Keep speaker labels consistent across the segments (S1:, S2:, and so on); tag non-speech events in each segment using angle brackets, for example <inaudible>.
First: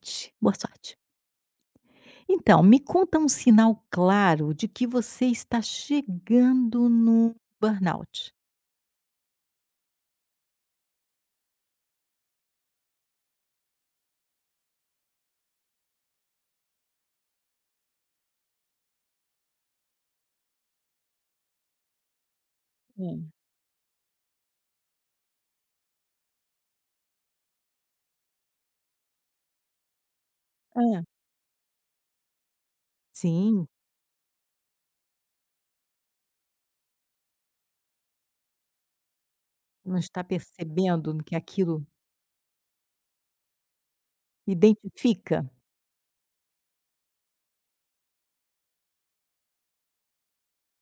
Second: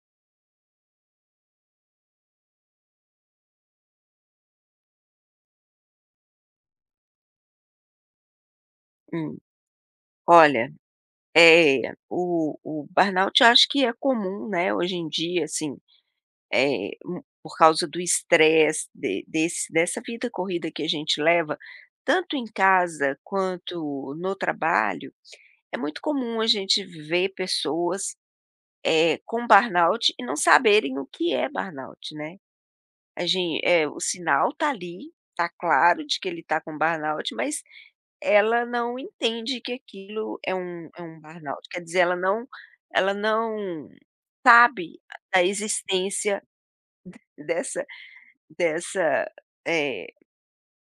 S1: Sorte. Boa sorte. Então, me conta um sinal claro de que você está chegando no burnout.
S2: Hum, Olha, o burnout eu acho que é comum, né, hoje em dia, assim, por causa do estresse de desse dessa vida corrida que a gente leva, tanto em casa
S1: Hum.
S2: quanto no trabalho, é muito comum a gente ver pessoas, com burnout e não saberem
S1: Hã.
S2: o que é burnout, né. A gente,
S1: Sim,
S2: o sinal tá ali, tá claro de que ele tá com burnout, mas ela não entende que
S1: não está
S2: aquilo é um
S1: percebendo que
S2: burnout, quer
S1: aquilo
S2: dizer, ela não sabe
S1: identifica
S2: da existência dessa dessa, eh,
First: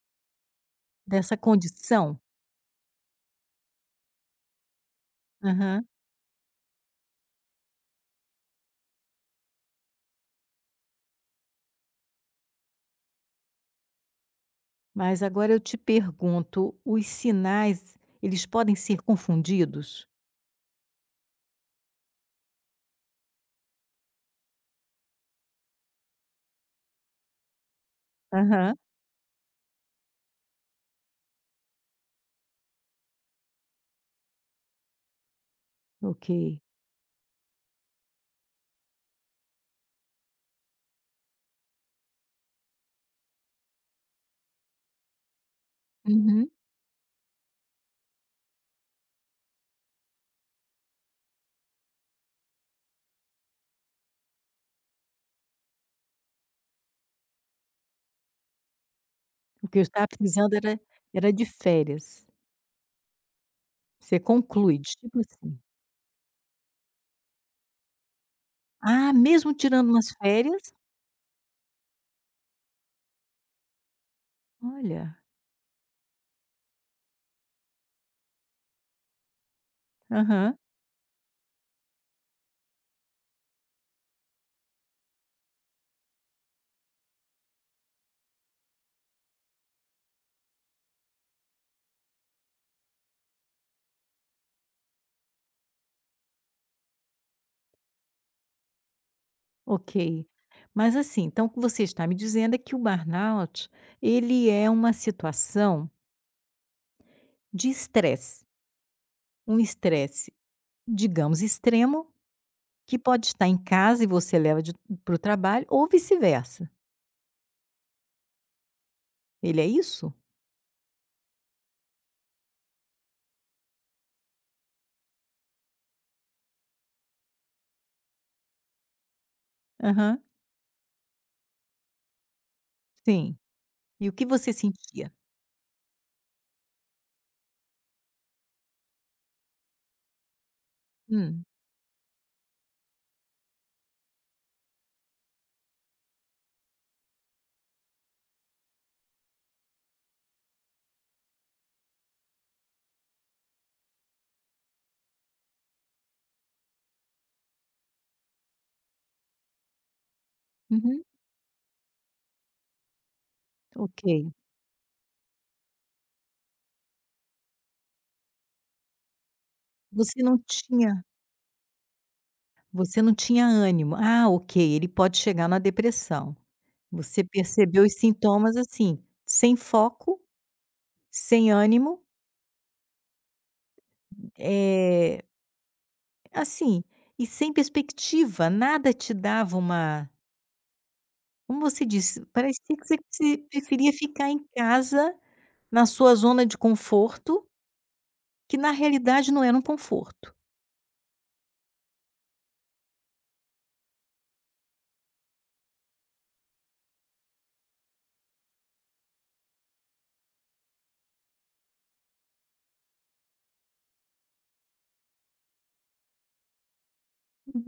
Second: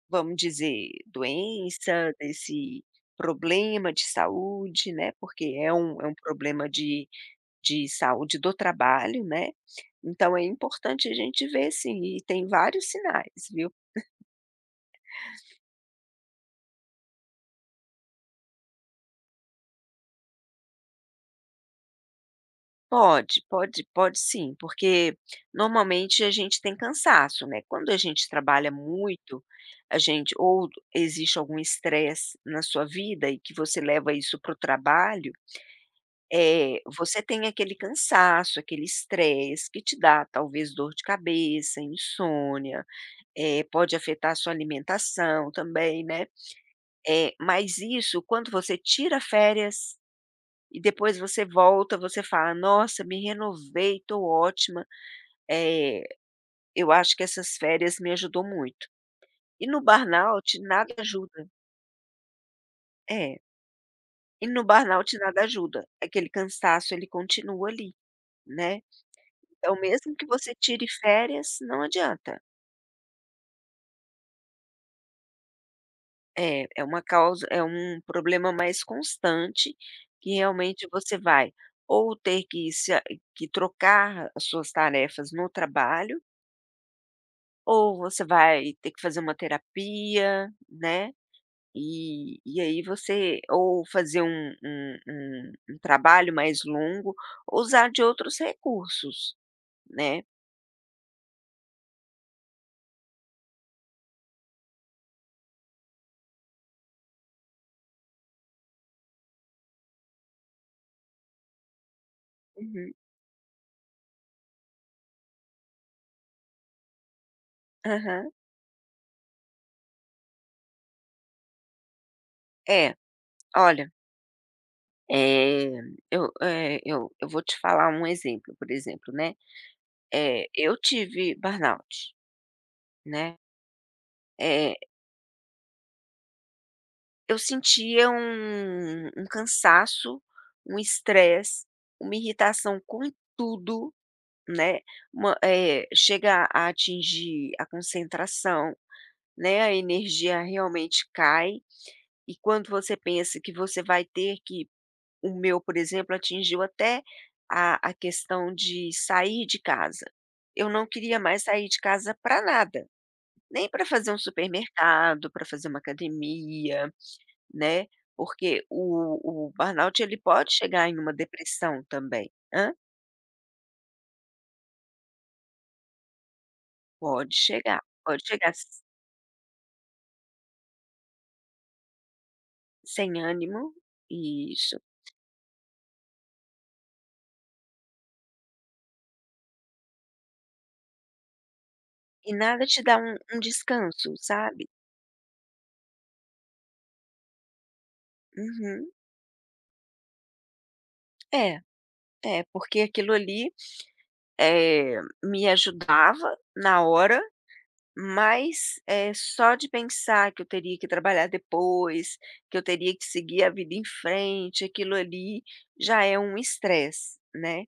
S2: vamos dizer,
S1: dessa
S2: doença,
S1: condição?
S2: desse problema de saúde, né, porque é
S1: Aham.
S2: um é um problema de saúde do trabalho, né. Então é importante a gente ver, sim, e tem vários sinais, viu.
S1: Mas agora eu te pergunto, os sinais, eles podem ser confundidos?
S2: Pode, sim, porque normalmente a gente tem cansaço, né, quando a gente trabalha
S1: Aham.
S2: muito. A gente ou Existe algum estresse na sua vida e que você leva isso para o trabalho,
S1: Ok.
S2: é, você tem aquele cansaço, aquele estresse que te dá talvez dor de cabeça, insônia, é, pode afetar a sua alimentação também, né.
S1: Uhum.
S2: É, mas isso, quando você tira férias e depois você volta, você fala: "Nossa, me renovei, estou ótima". É, eu acho que essas férias me ajudou muito. E
S1: O que
S2: no
S1: eu estava precisando
S2: burnout
S1: era
S2: nada ajuda.
S1: de férias.
S2: É,
S1: Você
S2: e no
S1: conclui,
S2: burnout
S1: tipo
S2: nada
S1: assim:
S2: ajuda. Aquele cansaço ele continua ali, né.
S1: "Ah, mesmo
S2: Então,
S1: tirando umas
S2: mesmo que você
S1: férias".
S2: tire férias, não adianta.
S1: Olha,
S2: É, é uma causa, é um problema mais constante que
S1: aham,
S2: realmente você vai ou ter que se a que trocar as suas tarefas no trabalho, ou você vai ter que fazer uma terapia, né. E aí você ou fazer um trabalho mais longo ou usar de outros recursos, né.
S1: ok. Mas assim, então o que você está me dizendo é que o burnout, ele é uma situação de estresse, um estresse, digamos, extremo,
S2: Uhum.
S1: que pode estar em casa e você leva para o trabalho, ou vice-versa.
S2: Aham.
S1: Ele é isso?
S2: É, olha, eh, eu, eh, eu vou te falar um exemplo, por exemplo, né,
S1: Aham,
S2: eu tive burnout,
S1: sim.
S2: né,
S1: E o que você
S2: eh,
S1: sentia?
S2: eu sentia um cansaço, um
S1: Hum,
S2: estresse, uma irritação com tudo, né, chega a atingir a concentração. Né, a energia realmente cai e quando você pensa que você vai ter que, o meu, por exemplo, atingiu até a questão de sair de casa. Eu não
S1: uhum,
S2: queria mais sair de casa para nada, nem para fazer um
S1: ok.
S2: supermercado, para fazer uma academia, né, porque o burnout ele
S1: Você não
S2: pode chegar em
S1: tinha
S2: uma depressão também, hã?
S1: Você não tinha ânimo. Ah, ok, ele pode chegar na depressão. Você percebeu os
S2: Pode chegar
S1: sintomas
S2: s
S1: assim, sem foco, sem ânimo,
S2: sem ânimo, isso,
S1: eh, assim, e sem perspectiva, nada te dava uma, como você disse,
S2: e nada
S1: parecia
S2: te
S1: que
S2: dá
S1: você
S2: um
S1: se
S2: um
S1: preferia
S2: descanso,
S1: ficar em
S2: sabe?
S1: casa, na sua zona de conforto, que na
S2: Uhum.
S1: realidade não era um conforto.
S2: É, é, porque aquilo ali, me ajudava na hora, mas, só de pensar que eu teria que trabalhar depois, que eu teria que seguir a vida em frente, aquilo ali já é um estresse, né.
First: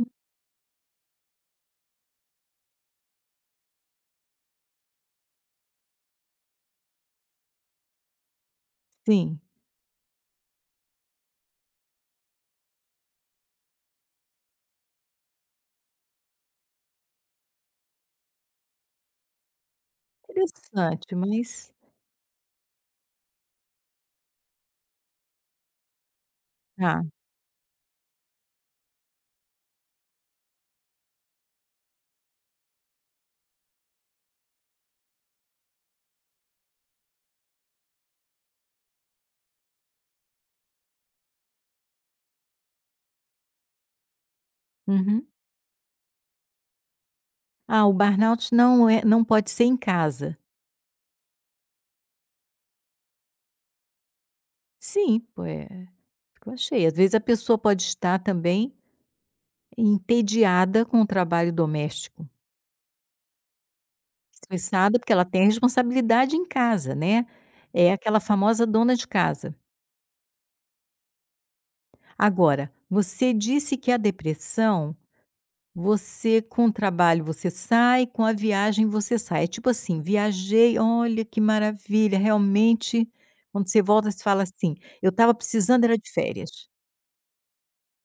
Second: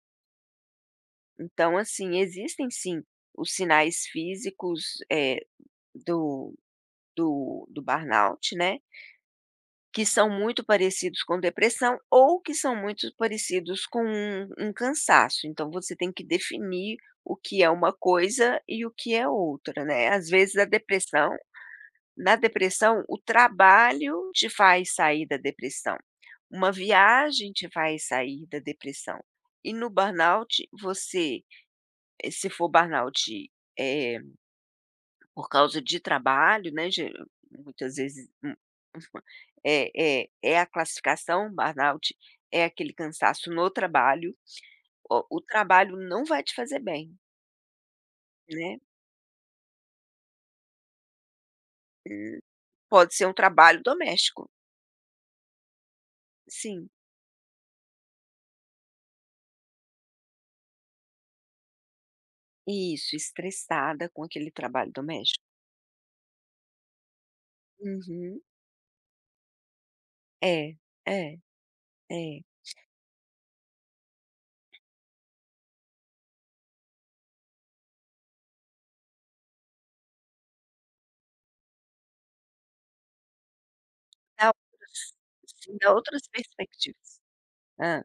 S2: Então, assim, existem sim os sinais físicos, do do burnout, né.
S1: Sim,
S2: Que são muito parecidos com depressão ou que são muito parecidos com um cansaço. Então você tem que definir o que é uma coisa e o que é outra, né. Às vezes a
S1: interessante,
S2: depressão
S1: mas
S2: na depressão, o trabalho te faz sair da depressão, uma
S1: ah,
S2: viagem te faz sair da depressão. E no burnout você, se for burnout, eh por causa de trabalho, né, ge muitas vezes, <laughs> é a classificação, um burnout, é aquele cansaço no trabalho,
S1: uhum.
S2: o trabalho não vai te fazer bem,
S1: Ah, o burnout
S2: né,
S1: não pode ser em casa.
S2: hum, pode ser um trabalho doméstico.
S1: Sim, pô, é. Eu achei.
S2: Sim,
S1: Às vezes a pessoa pode estar também entediada com o trabalho doméstico,
S2: isso, estressada com aquele trabalho
S1: estressada porque ela
S2: doméstico.
S1: tem responsabilidade em casa, né. É aquela
S2: Uhum.
S1: famosa dona de casa.
S2: É, é, é.
S1: Agora, você disse que a depressão, você com o trabalho você sai, com a viagem você sai. É tipo assim: "Viajei, olha que maravilha", realmente quando você volta você fala
S2: Dá
S1: assim:
S2: outras
S1: "Eu estava
S2: sim,
S1: precisando
S2: dá
S1: era de
S2: outras
S1: férias",
S2: perspectivas. Ah,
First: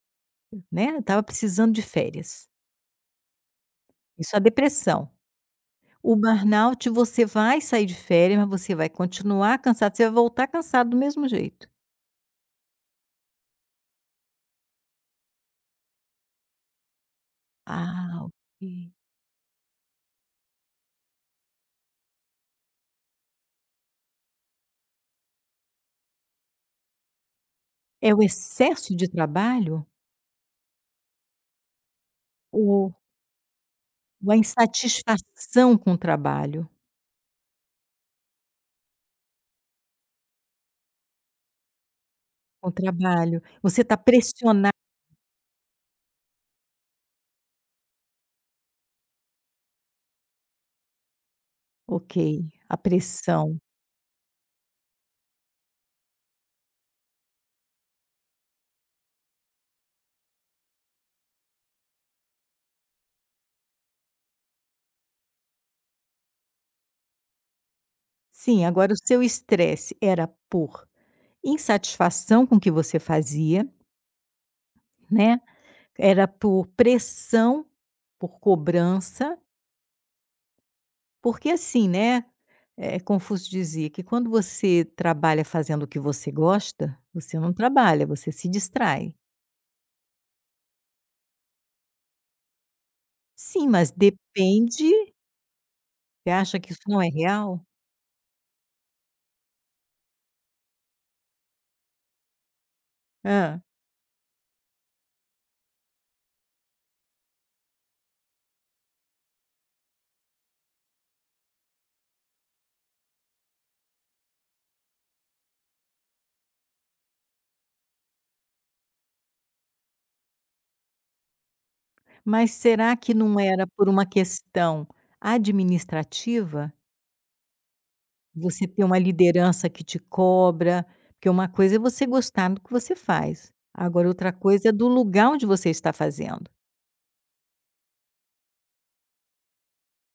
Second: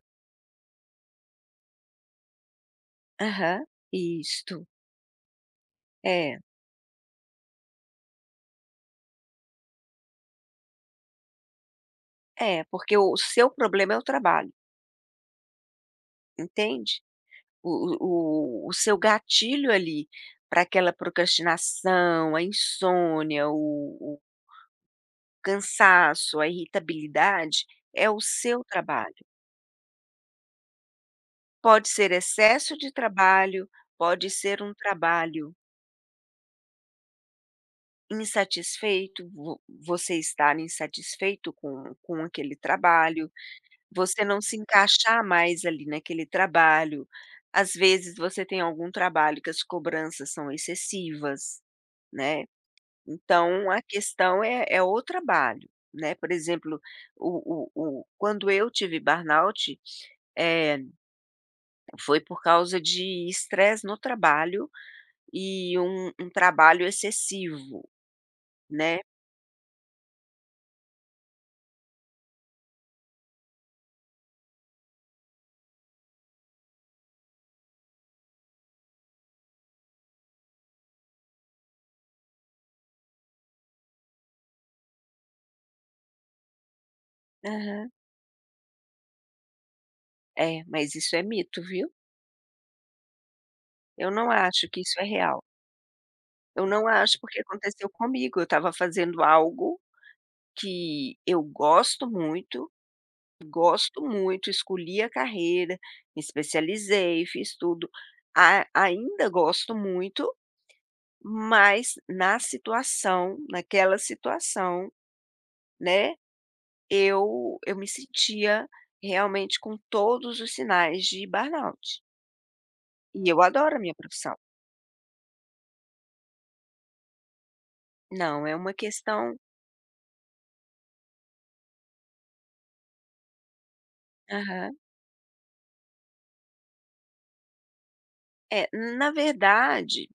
S1: né, "Eu estava precisando de férias".
S2: aham,
S1: Isso é
S2: isto.
S1: depressão. O
S2: É,
S1: burnout, você vai sair de férias, mas você vai continuar cansado, você vai voltar cansado do mesmo jeito.
S2: é, porque o seu problema é o trabalho, entende? o
S1: Ah,
S2: o o
S1: ok.
S2: seu gatilho ali para aquela procrastinação, a insônia, o cansaço, a irritabilidade, é
S1: É
S2: o
S1: o
S2: seu
S1: excesso de
S2: trabalho.
S1: trabalho
S2: Pode ser excesso de
S1: ou
S2: trabalho, pode
S1: a
S2: ser um trabalho
S1: insatisfação com o trabalho
S2: insatisfeito, vo você estar insatisfeito com aquele
S1: com o
S2: trabalho,
S1: trabalho. Você está
S2: você não se
S1: pressionado,
S2: encaixar mais ali naquele trabalho. Às vezes você tem algum trabalho que as cobranças são excessivas,
S1: ok,
S2: né?
S1: a pressão.
S2: Então a questão é, é o trabalho, né, por exemplo, o quando eu tive burnout, eh, foi por causa de estresse no trabalho e um trabalho excessivo,
S1: Sim, agora o
S2: né.
S1: seu estresse era por insatisfação com o que você fazia, né, era por pressão, por cobrança. Porque assim, né, Confúcio dizia que quando você trabalha fazendo o que você gosta, você não
S2: Aham.
S1: trabalha, você se distrai.
S2: É, mas isso é mito, viu.
S1: Sim, mas
S2: Eu não acho que
S1: depende,
S2: isso é real.
S1: você acha
S2: Eu
S1: que isso
S2: não
S1: não é
S2: acho, porque
S1: real?
S2: aconteceu comigo, eu estava fazendo algo que eu gosto muito.
S1: Hã.
S2: Gosto muito, escolhi a carreira, me especializei, fiz tudo. A Ainda gosto muito, mas na situação naquela situação, né, eu me sentia realmente com todos os sinais de burnout.
S1: Mas será que
S2: E eu
S1: não era
S2: adoro a
S1: por
S2: minha
S1: uma
S2: profissão.
S1: questão administrativa?
S2: Não, é
S1: Você
S2: uma
S1: ter uma
S2: questão,
S1: liderança que te cobra, porque uma coisa é você gostar do que você faz, agora outra coisa é
S2: aham.
S1: do lugar onde você está fazendo.
S2: É, na verdade,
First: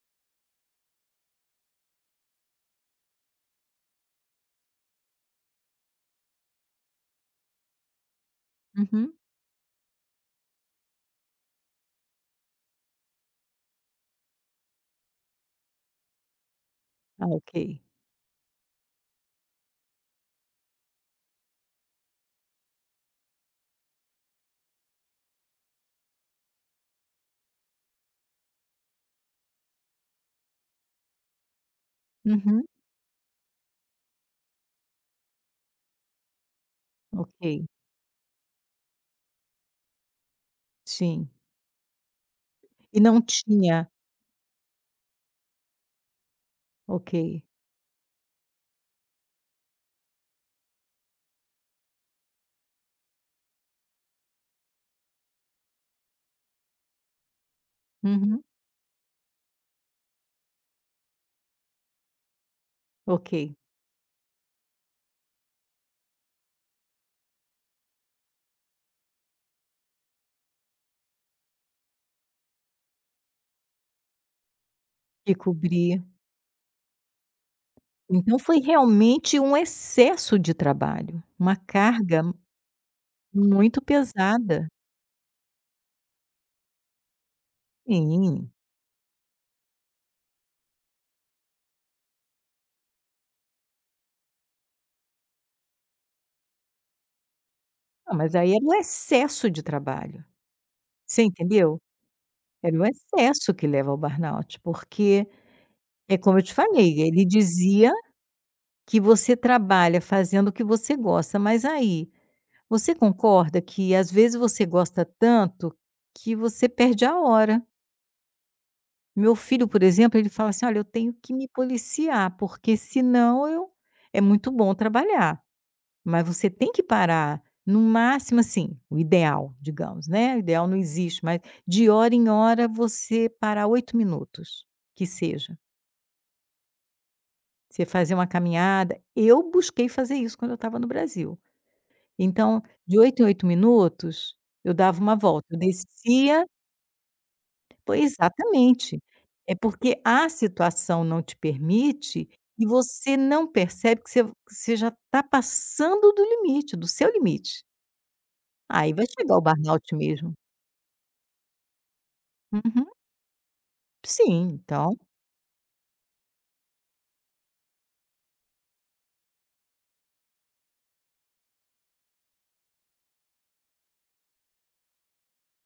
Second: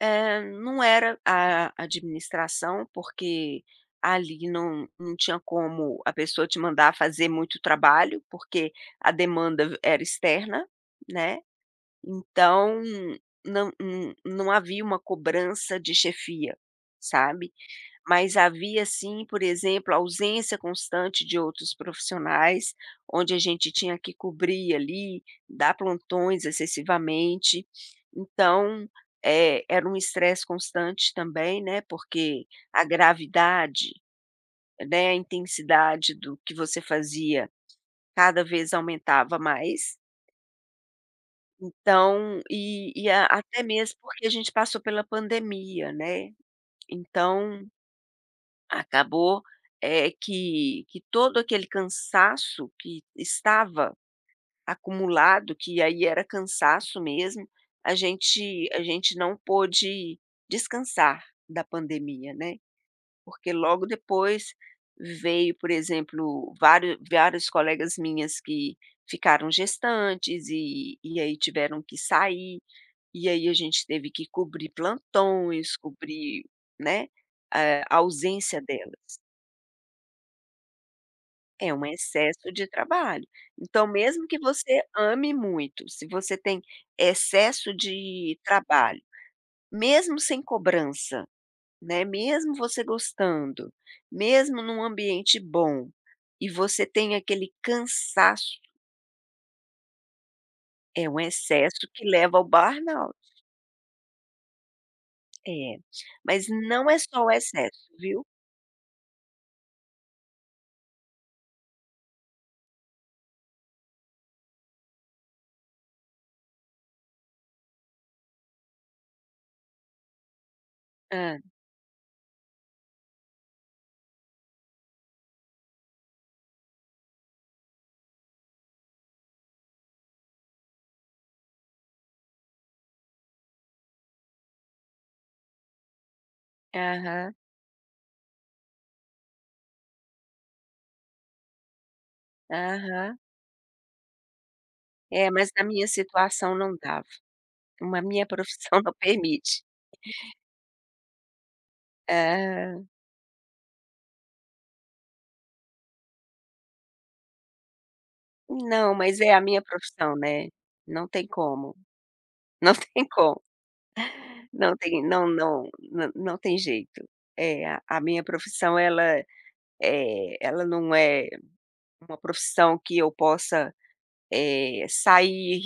S2: Não era a administração, porque ali não tinha como a pessoa te mandar fazer muito trabalho, porque a
S1: Uhum.
S2: demanda era externa, né, então não havia uma cobrança de chefia,
S1: Ah, ok.
S2: sabe. Mas havia, sim, por exemplo, ausência constante de outros profissionais, onde a gente tinha que cobrir ali, dar plantões excessivamente. Então, era um estresse constante também, né, porque
S1: Uhum.
S2: a gravidade, né, a intensidade do que você fazia
S1: Ok,
S2: cada vez aumentava mais.
S1: sim.
S2: Então,
S1: E
S2: e
S1: não
S2: a até
S1: tinha,
S2: mesmo porque a gente passou pela pandemia, né.
S1: ok.
S2: Então, acabou, que todo aquele cansaço que estava acumulado, que aí era cansaço mesmo, a
S1: Uhum.
S2: gente a gente não pôde descansar da pandemia, né,
S1: Ok.
S2: porque logo depois veio, por exemplo, vários colegas minhas que ficaram gestantes e aí tiveram que sair, e aí a gente teve que cobrir
S1: Que
S2: plantões,
S1: cobria.
S2: cobrir, né, a
S1: Então
S2: ausência
S1: foi
S2: delas.
S1: realmente um excesso de trabalho, uma
S2: É um
S1: carga
S2: excesso de trabalho.
S1: muito
S2: Então, mesmo que
S1: pesada.
S2: você ame muito, se você tem excesso de
S1: Sim.
S2: trabalho, mesmo sem cobrança, né, mesmo você gostando, mesmo num ambiente bom, e você tem aquele
S1: Não, mas aí
S2: cansaço,
S1: era o excesso de trabalho,
S2: é um
S1: você entendeu?
S2: excesso que leva ao
S1: Era o
S2: burnout.
S1: excesso que leva ao burnout, porque
S2: É,
S1: é como eu
S2: mas
S1: te
S2: não é
S1: falei,
S2: só
S1: ele
S2: o excesso,
S1: dizia
S2: viu.
S1: que você trabalha fazendo o que você gosta, mas aí, você concorda que às vezes você gosta tanto que você perde a hora. Meu filho, por exemplo, ele fala assim: "Olha, eu tenho que
S2: Ah,
S1: me policiar, porque senão eu é muito bom trabalhar, mas você tem que parar, no máximo assim, o ideal, digamos, né, o ideal não existe, mas de hora em hora você parar 8 minutos, que seja.
S2: aham,
S1: Você fazer uma caminhada". Eu busquei fazer isso quando eu estava no Brasil. Então, de
S2: aham.
S1: 8 em 8 minutos, eu dava uma
S2: É,
S1: volta.
S2: mas
S1: Eu
S2: na minha
S1: descia.
S2: situação não dava. Uma
S1: Pois,
S2: Minha profissão <laughs> não
S1: exatamente. É
S2: permite.
S1: porque a situação não te permite e
S2: Aham.
S1: você não percebe que você já está passando do limite, do seu limite. Aí
S2: Não,
S1: vai
S2: mas é
S1: chegar
S2: a
S1: o
S2: minha
S1: burnout
S2: profissão,
S1: mesmo.
S2: né, não tem como, não
S1: Uhum.
S2: <laughs> tem como,
S1: Sim,
S2: não
S1: então
S2: tem não não não não tem jeito. É, a minha profissão ela, ela não é uma profissão que eu possa, sair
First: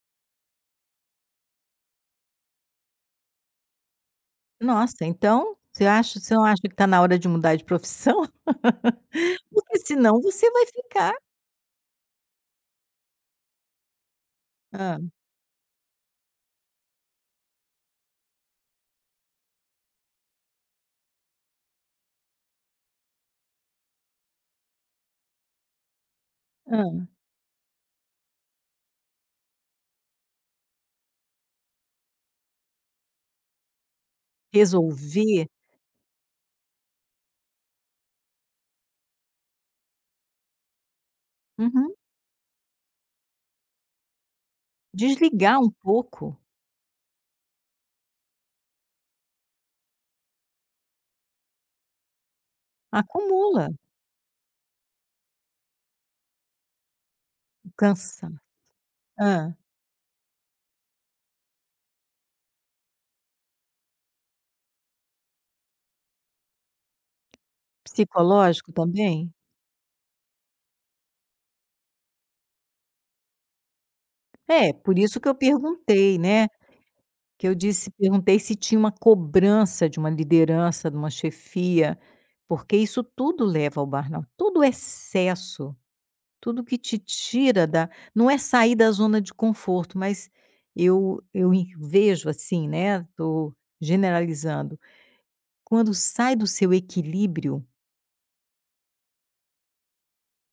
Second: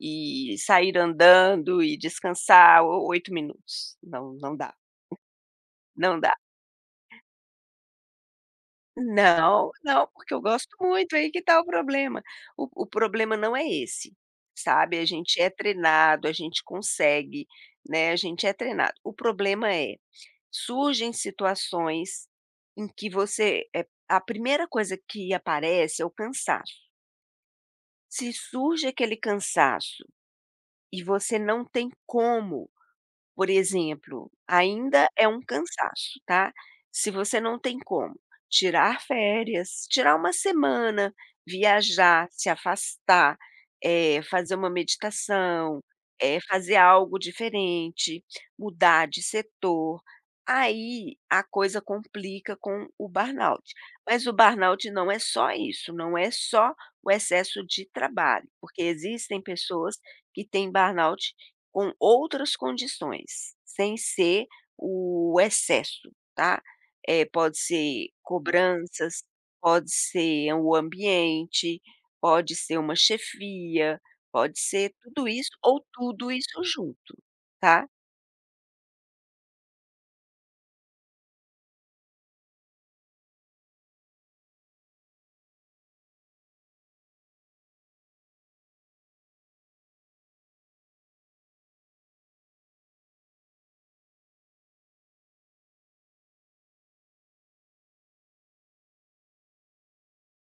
S2: e sair andando e descansar o 8 minutos, não, não dá,
S1: nossa, então você
S2: não
S1: acha,
S2: dá.
S1: você não acha que está na hora de mudar de profissão? <laughs>
S2: Não,
S1: Porque
S2: não,
S1: senão
S2: porque eu
S1: você vai
S2: gosto
S1: ficar
S2: muito, aí que tá o problema. O problema não é esse, sabe,
S1: hã,
S2: a gente é treinado, a gente consegue, né, a gente é treinado. O problema é, surgem situações em que você, a primeira coisa que aparece é o cansaço.
S1: hã,
S2: Se surge aquele cansaço e você não tem como, por exemplo, ainda é um
S1: resolver,
S2: cansaço, tá. Se você não tem como tirar férias, tirar uma semana,
S1: uhum,
S2: viajar, se afastar, fazer uma
S1: desligar um
S2: meditação,
S1: pouco,
S2: fazer algo diferente, mudar de setor, aí a coisa complica com o burnout.
S1: acumula,
S2: Mas o burnout não é só isso, não é só o excesso de
S1: cansa,
S2: trabalho, porque existem
S1: hã,
S2: pessoas que têm burnout com outras condições, sem ser o excesso, tá? Pode ser
S1: psicológico
S2: cobranças,
S1: também?
S2: pode ser o ambiente, pode ser uma chefia, pode
S1: É,
S2: ser
S1: por isso
S2: tudo
S1: que eu
S2: isso ou
S1: perguntei,
S2: tudo
S1: né,
S2: isso junto,
S1: que eu
S2: tá?
S1: disse perguntei se tinha uma cobrança de uma liderança, de uma chefia, porque isso tudo leva ao burnout, todo excesso, tudo que te tira da, não é sair da zona de conforto, mas eu en vejo assim, né, estou generalizando, quando sai do seu equilíbrio,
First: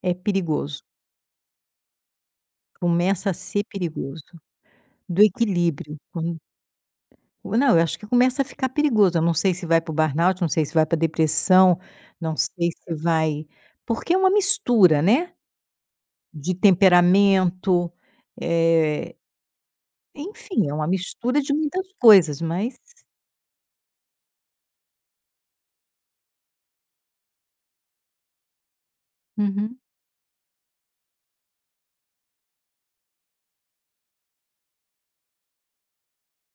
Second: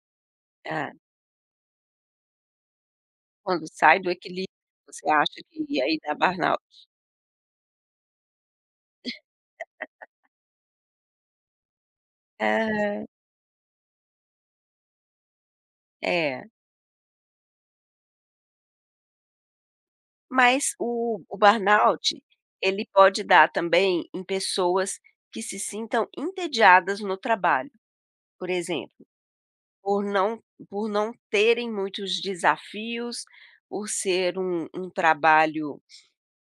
S1: é perigoso,
S2: Ah,
S1: começa a ser
S2: quando sai do
S1: perigoso,
S2: equilíbrio, você
S1: do
S2: acha que aí
S1: equilíbrio.
S2: dá burnout.
S1: Não, eu acho que começa a ficar perigoso, eu não sei se vai para o burnout, não sei se vai para depressão, não sei se
S2: É,
S1: vai, porque é uma mistura, né,
S2: é.
S1: de temperamento, eh, enfim,
S2: Mas
S1: é uma
S2: o
S1: mistura de muitas
S2: burnout,
S1: coisas, mas
S2: ele pode dar também em pessoas que se sintam entediadas no trabalho, por exemplo.
S1: uhum,
S2: Por não por não terem muitos desafios, por ser um trabalho,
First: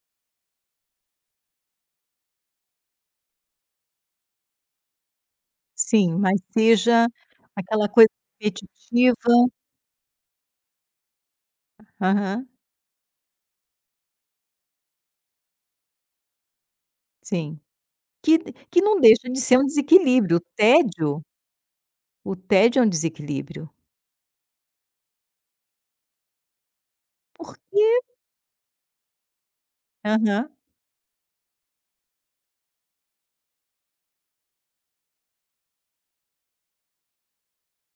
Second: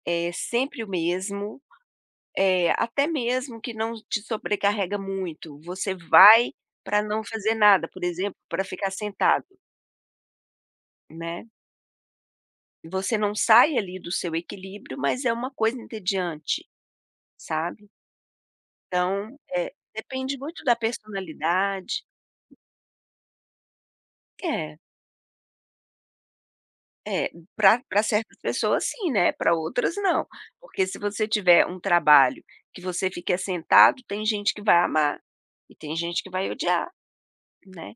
S2: é sempre o mesmo, é até mesmo que não te sobrecarrega muito, você
S1: sim, mas
S2: vai para
S1: seja
S2: não fazer nada,
S1: aquela
S2: por
S1: coisa
S2: exemplo, para ficar
S1: repetitiva,
S2: sentado, né.
S1: aham,
S2: Você não sai ali do seu equilíbrio, mas é uma coisa entediante,
S1: sim.
S2: sabe.
S1: Que que não deixa
S2: Então,
S1: de ser um
S2: depende
S1: desequilíbrio,
S2: muito da personalidade.
S1: o tédio é um desequilíbrio,
S2: É. É, pra
S1: porque
S2: certas pessoas sim, né, para outras não.
S1: aham.
S2: Porque se você tiver um trabalho que você fica sentado, tem gente que vai amar e tem gente que vai odiar, né.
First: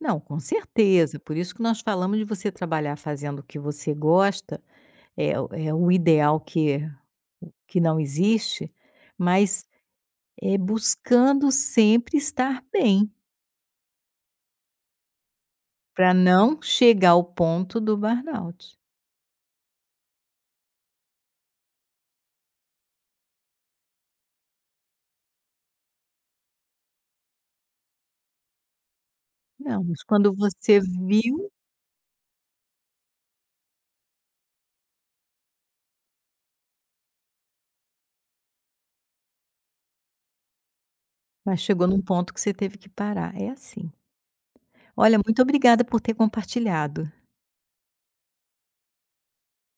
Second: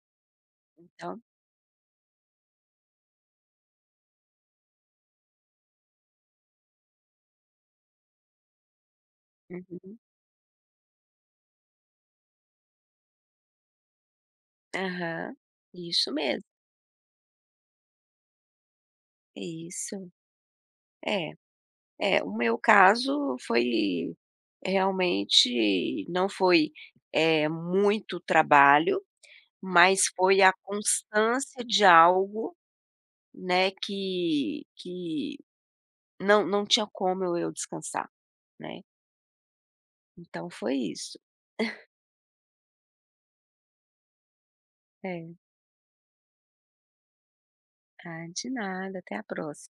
S1: Não, com certeza.
S2: Então
S1: Por isso que nós falamos de você trabalhar fazendo o que você gosta, é, o- é o ideal que não existe, mas
S2: uhum,
S1: é buscando sempre estar bem,
S2: aham, isso
S1: para
S2: mesmo,
S1: não chegar ao ponto do burnout.
S2: isso. É, é, o meu caso foi, realmente não foi, muito trabalho,
S1: Não, mas
S2: mas
S1: quando
S2: foi a
S1: você viu,
S2: constância de algo, né, que não tinha como eu descansar. Né, então foi isso.
S1: mas chegou num ponto que você teve que parar. É assim. Olha,
S2: É.
S1: muito obrigada por ter compartilhado.
S2: Ah, de nada, até a próxima.